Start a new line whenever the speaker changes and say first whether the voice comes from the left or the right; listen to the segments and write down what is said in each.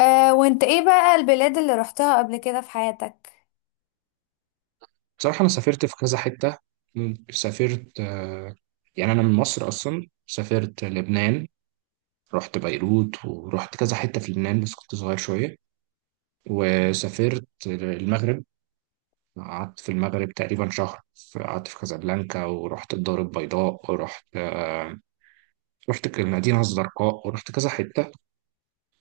left: آه، وانت ايه بقى البلاد اللي رحتها قبل كده في حياتك؟
right: بصراحة أنا سافرت في كذا حتة. سافرت يعني أنا من مصر أصلا. سافرت لبنان، رحت بيروت ورحت كذا حتة في لبنان بس كنت صغير شوية. وسافرت المغرب، قعدت في المغرب تقريبا شهر. قعدت في كازابلانكا ورحت الدار البيضاء ورحت رحت المدينة الزرقاء ورحت كذا حتة.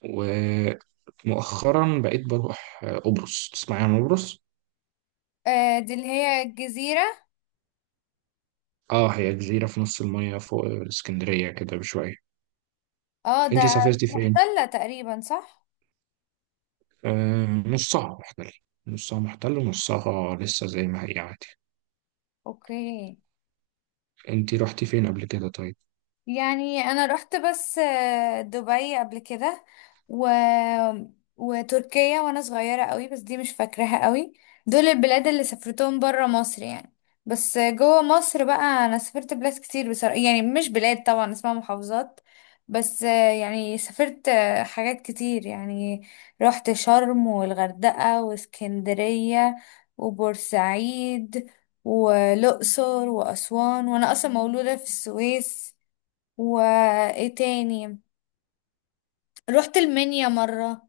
right: ومؤخرا بقيت بروح قبرص. تسمعي عن قبرص؟
left: آه، دي اللي هي الجزيرة.
right: اه، هي جزيرة في نص المية فوق اسكندرية كده بشوية.
left: اه
right: انتي
left: ده
right: سافرتي فين؟
left: تلة تقريبا، صح.
right: نصها محتل، نصها محتل ونصها لسه زي ما هي عادي.
left: اوكي.
right: انتي رحتي فين قبل كده طيب؟
left: يعني انا رحت بس دبي قبل كده و... وتركيا وانا صغيرة قوي، بس دي مش فاكراها قوي. دول البلاد اللي سافرتهم برا مصر يعني. بس جوه مصر بقى انا سافرت بلاد كتير بصراحة، يعني مش بلاد طبعا، اسمها محافظات. بس يعني سافرت حاجات كتير يعني. رحت شرم والغردقة واسكندرية وبورسعيد والأقصر وأسوان، وأنا أصلا مولودة في السويس. وايه تاني، رحت المنيا مرة،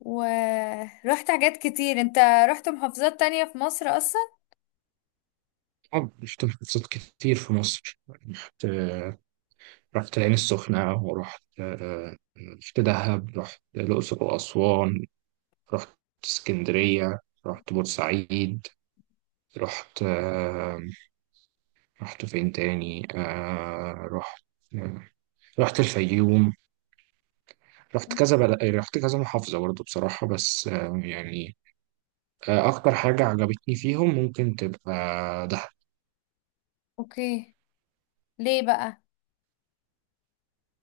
left: ورحت حاجات كتير. انت رحت محافظات تانية في مصر اصلا؟
right: اه، رحت محافظات كتير في مصر. رحت رحت العين السخنة ورحت رحت دهب، رحت الأقصر وأسوان، رحت اسكندرية، رحت بورسعيد، رحت رحت فين تاني؟ آه، رحت الفيوم. رحت كذا محافظة برضه بصراحة، بس أكتر حاجة عجبتني فيهم ممكن تبقى دهب.
left: اوكي. ليه بقى؟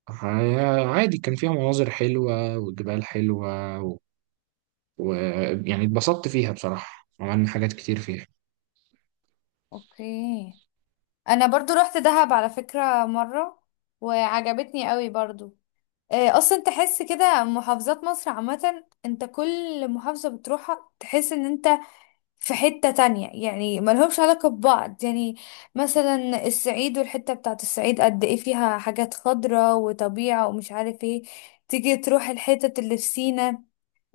right: عادي، كان فيها مناظر حلوة وجبال حلوة. ويعني يعني اتبسطت فيها بصراحة، عملنا حاجات كتير فيها.
left: اوكي. انا برضو رحت دهب على فكرة مرة، وعجبتني قوي برضو. آه، اصلا تحس كده محافظات مصر عامة، انت كل محافظة بتروحها تحس ان انت في حتة تانية يعني، ملهمش علاقة ببعض يعني. مثلا الصعيد والحتة بتاعت الصعيد قد ايه فيها حاجات خضرة وطبيعة ومش عارف ايه. تيجي تروح الحتة اللي في سينا،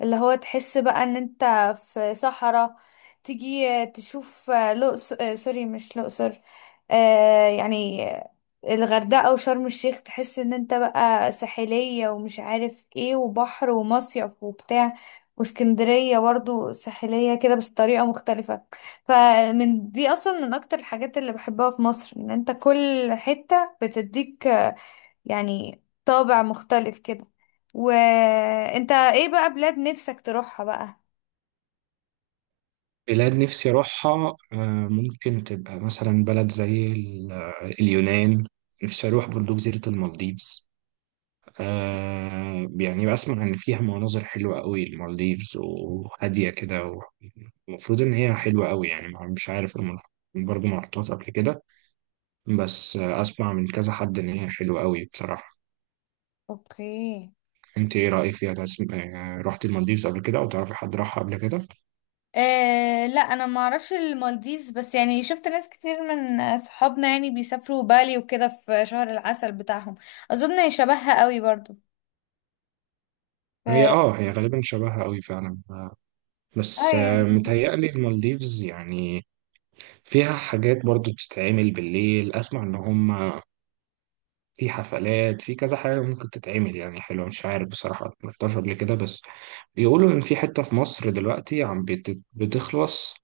left: اللي هو تحس بقى ان انت في صحراء. تيجي تشوف لقص آه، سوري مش الأقصر، آه يعني الغردقة وشرم الشيخ، تحس ان انت بقى ساحلية ومش عارف ايه، وبحر ومصيف وبتاع. واسكندرية برضو ساحلية كده بس طريقة مختلفة. فمن دي اصلا من اكتر الحاجات اللي بحبها في مصر، ان انت كل حتة بتديك يعني طابع مختلف كده. وانت ايه بقى بلاد نفسك تروحها بقى؟
right: بلاد نفسي أروحها، ممكن تبقى مثلا بلد اليونان. نفسي أروح برضو جزيرة المالديفز. يعني بسمع إن فيها مناظر حلوة قوي المالديفز، وهادية كده المفروض إن هي حلوة قوي. يعني مش عارف، أنا ما- برضو ما رحتهاش قبل كده، بس اسمع من كذا حد ان هي حلوه قوي بصراحه.
left: اوكي.
right: انت ايه رايك فيها؟ تسم... آه، رحت المالديفز قبل كده او تعرفي حد راحها قبل كده؟
left: آه لا، انا ما اعرفش المالديفز، بس يعني شفت ناس كتير من صحابنا يعني بيسافروا بالي وكده في شهر العسل بتاعهم. اظن شبهها قوي برضو. ف
right: هي اه، هي غالبا شبهها قوي فعلا، بس
left: اه.
right: متهيألي المالديفز يعني فيها حاجات برضو بتتعمل بالليل. اسمع ان هم في حفلات، في كذا حاجه ممكن تتعمل يعني حلوه. مش عارف بصراحه، ما رحتهاش قبل كده، بس بيقولوا ان في حته في مصر دلوقتي بتخلص،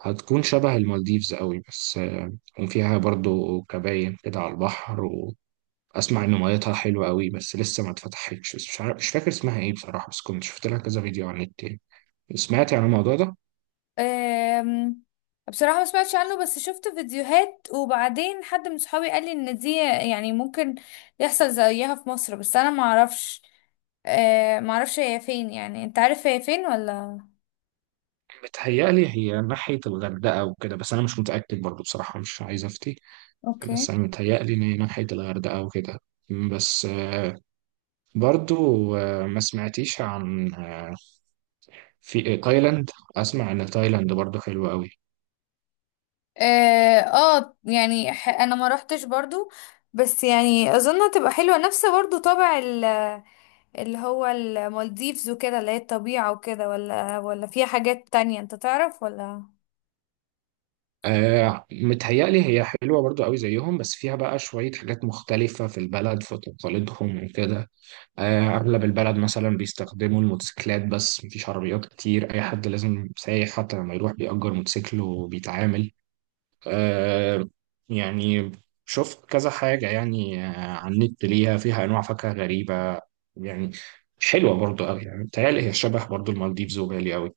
right: هتكون شبه المالديفز قوي. بس آه، وفيها برضو كباين كده على البحر. اسمع ان ميتها حلوه قوي بس لسه ما اتفتحتش، بس مش عارف، مش فاكر اسمها ايه بصراحه، بس كنت شفت لها كذا فيديو على النت يعني. سمعت عن الموضوع ده؟
left: أم، بصراحة ما سمعتش عنه، بس شفت فيديوهات، وبعدين حد من صحابي قال لي ان دي يعني ممكن يحصل زيها في مصر، بس انا ما اعرفش. ما اعرفش هي فين، يعني انت عارف هي فين ولا؟
right: بتهيألي هي ناحيه الغردقه وكده، بس انا مش متاكد برضو بصراحه، مش عايز افتي.
left: اوكي.
right: بس انا متهيألي ان هي ناحيه الغردقه وكده. بس آه، برضو آه، ما سمعتيش عن في تايلاند؟ اسمع ان تايلاند برضو حلوه قوي.
left: اه. انا ما روحتش برضو، بس يعني اظن هتبقى حلوة، نفس برضو طابع اللي هو المالديفز وكده، اللي هي الطبيعة وكده، ولا ولا فيها حاجات تانية انت تعرف، ولا؟
right: آه، متهيألي هي حلوة برضو قوي زيهم، بس فيها بقى شوية حاجات مختلفة في البلد، في تقاليدهم وكده. آه، أغلب البلد مثلا بيستخدموا الموتوسيكلات، بس مفيش عربيات كتير. أي حد لازم سايح حتى لما يروح بيأجر موتوسيكل وبيتعامل. آه، يعني شفت كذا حاجة يعني على النت ليها، فيها أنواع فاكهة غريبة يعني، حلوة برضو أوي. يعني بتهيألي هي شبه برضو المالديفز وبالي أوي.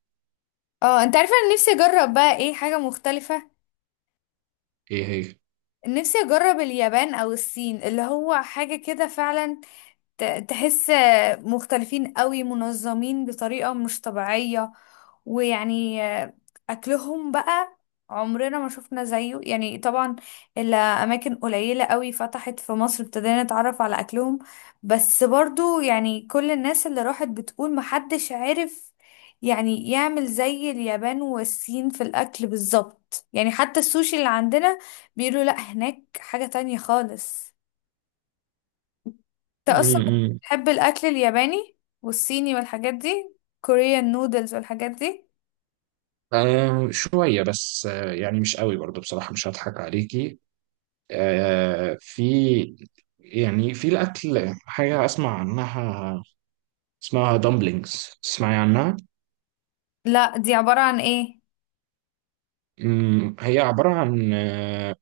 left: اه انت عارفة، انا نفسي اجرب بقى ايه حاجة مختلفة.
right: إيه هي؟
left: نفسي اجرب اليابان او الصين، اللي هو حاجة كده فعلا تحس مختلفين قوي، منظمين بطريقة مش طبيعية. ويعني أكلهم بقى عمرنا ما شفنا زيه يعني طبعا، إلا أماكن قليلة قوي فتحت في مصر ابتدينا نتعرف على أكلهم. بس برضو يعني كل الناس اللي راحت بتقول محدش عارف يعني يعمل زي اليابان والصين في الأكل بالظبط يعني، حتى السوشي اللي عندنا بيقولوا لأ، هناك حاجة تانية خالص.
right: م-
left: انت اصلا
right: م.
left: بتحب الاكل الياباني والصيني والحاجات دي، كوريان نودلز والحاجات دي؟
right: آه شوية، بس آه يعني مش قوي برضو بصراحة، مش هضحك عليكي. آه، في يعني في الأكل حاجة أسمع عنها اسمها dumplings، تسمعي عنها؟
left: لا، دي عبارة عن ايه؟
right: هي عبارة عن آه،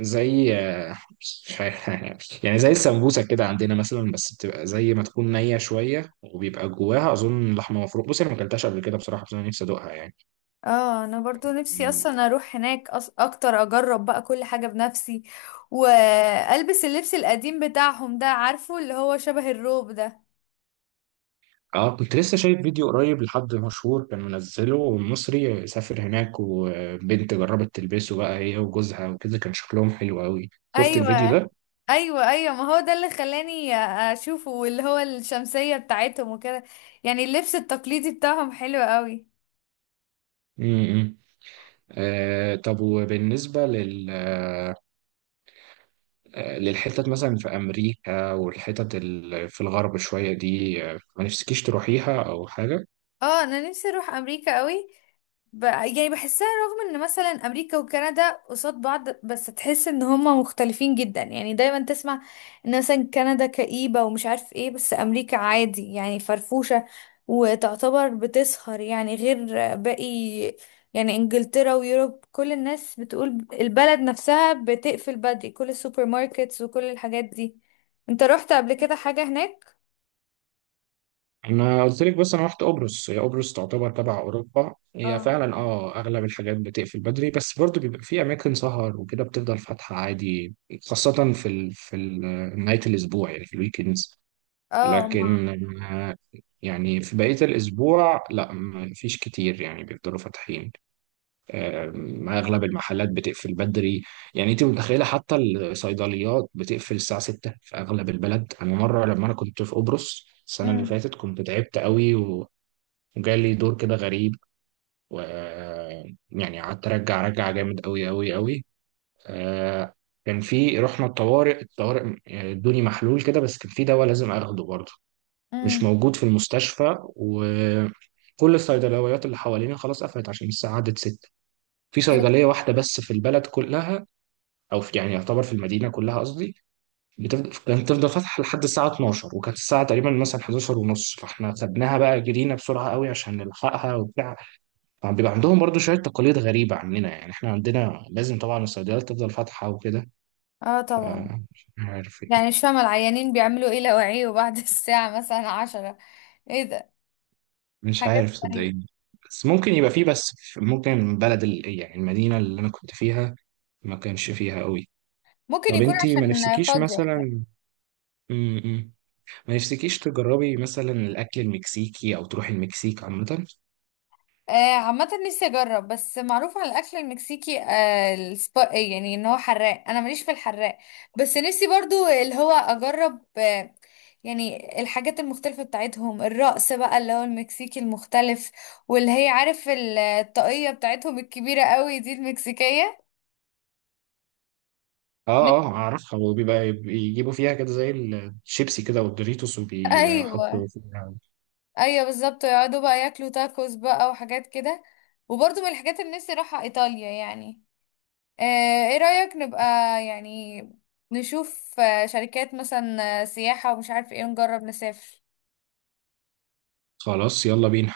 right: زي آه، مش عارف يعني زي السمبوسة كده عندنا مثلا، بس بتبقى زي ما تكون نية شوية، وبيبقى جواها أظن لحمة مفرومة. بصي أنا ما أكلتهاش قبل كده بصراحة، بس أنا نفسي أدوقها
left: اه انا برضو نفسي
right: يعني.
left: اصلا اروح هناك، اكتر اجرب بقى كل حاجة بنفسي، والبس اللبس القديم بتاعهم ده، عارفه اللي هو شبه الروب ده.
right: اه كنت لسه شايف فيديو قريب لحد مشهور كان منزله، مصري سافر هناك وبنت جربت تلبسه بقى هي وجوزها وكده، كان شكلهم حلو قوي. شفت الفيديو
left: ايوه،
right: ده؟
left: ايوه. ايوه، ما هو ده اللي خلاني اشوفه، واللي هو الشمسية بتاعتهم وكده. يعني اللبس التقليدي بتاعهم حلو قوي.
right: امم، آه طب وبالنسبة لل آه للحتت مثلا في أمريكا في الغرب شوية دي، ما نفسكيش تروحيها أو حاجة؟
left: اه انا نفسي اروح امريكا قوي. يعني بحسها رغم ان مثلا امريكا وكندا قصاد بعض، بس تحس ان هما مختلفين جدا يعني. دايما تسمع ان مثلا كندا كئيبة ومش عارف ايه، بس امريكا عادي يعني فرفوشة، وتعتبر بتسهر يعني، غير باقي يعني انجلترا ويوروب، كل الناس بتقول البلد نفسها بتقفل بدري، كل السوبر ماركتس وكل الحاجات دي. انت رحت قبل كده حاجة هناك؟
right: انا قلت لك بس انا رحت قبرص، هي قبرص تعتبر تبع اوروبا. هي
left: اه.
right: فعلا اه اغلب الحاجات بتقفل بدري، بس برضو بيبقى في اماكن سهر وكده بتفضل فاتحه عادي، خاصه في نهايه الاسبوع يعني في الويكندز.
left: اه. ما.
right: لكن آه، يعني في بقيه الاسبوع لا، ما فيش كتير يعني بيفضلوا فاتحين. اغلب المحلات بتقفل بدري. يعني انت متخيله حتى الصيدليات بتقفل الساعه 6 في اغلب البلد؟ انا مره لما انا كنت في قبرص السنه اللي
left: امم.
right: فاتت كنت تعبت قوي وجالي دور كده غريب، و يعني قعدت ارجع ارجع جامد قوي قوي قوي. آه، كان في، رحنا الطوارئ، يعني ادوني محلول كده، بس كان في دواء لازم اخده برضه
left: امم.
right: مش موجود في المستشفى، وكل الصيدليات اللي حوالينا خلاص قفلت عشان الساعه عدت 6. في صيدلية واحدة بس في البلد كلها، أو في يعني يعتبر في المدينة كلها قصدي، كانت تفضل فاتحة لحد الساعة 12، وكانت الساعة تقريبا مثلا 11 ونص، فاحنا خدناها بقى جرينا بسرعة قوي عشان نلحقها وبتاع. طبعاً بيبقى عندهم برضو شوية تقاليد غريبة عننا، يعني احنا عندنا لازم طبعا الصيدليات تفضل فاتحة وكده.
left: اه طبعا.
right: فمش عارف
left: يعني
right: يعني،
left: مش فاهمة العيانين بيعملوا ايه لو عيوا بعد الساعة مثلا عشرة. ايه ده،
right: مش
left: حاجات
right: عارف
left: غريبة.
right: صدقيني. بس ممكن يبقى فيه، ممكن يعني المدينة اللي أنا كنت فيها ما كانش فيها قوي.
left: ممكن
right: طب
left: يكون
right: انتي ما
left: عشان
right: نفسكيش
left: فاضي.
right: مثلا م- م. ما نفسكيش تجربي مثلا الاكل المكسيكي او تروحي المكسيك عامه؟
left: آه عامة نفسي اجرب، بس معروف عن الاكل المكسيكي آه السبا إيه يعني ان هو حراق، انا ماليش في الحراق. بس نفسي برضو اللي هو اجرب آه، يعني الحاجات المختلفة بتاعتهم، الرقص بقى اللي هو المكسيكي المختلف، واللي هي عارف الطاقية بتاعتهم الكبيرة قوي دي، المكسيكية.
right: اه
left: نفسي-
right: اه اعرفها، وبيبقى بيجيبوا فيها كده زي الشيبسي كده والدوريتوس وبيحطوا
left: ايوه،
right: فيها.
left: ايوه بالظبط، ويقعدوا بقى ياكلوا تاكوس بقى وحاجات كده. وبرضه من الحاجات اللي نفسي اروحها ايطاليا يعني. آه، ايه رأيك نبقى يعني نشوف شركات مثلا سياحة ومش عارف ايه، نجرب نسافر.
right: خلاص يلا بينا.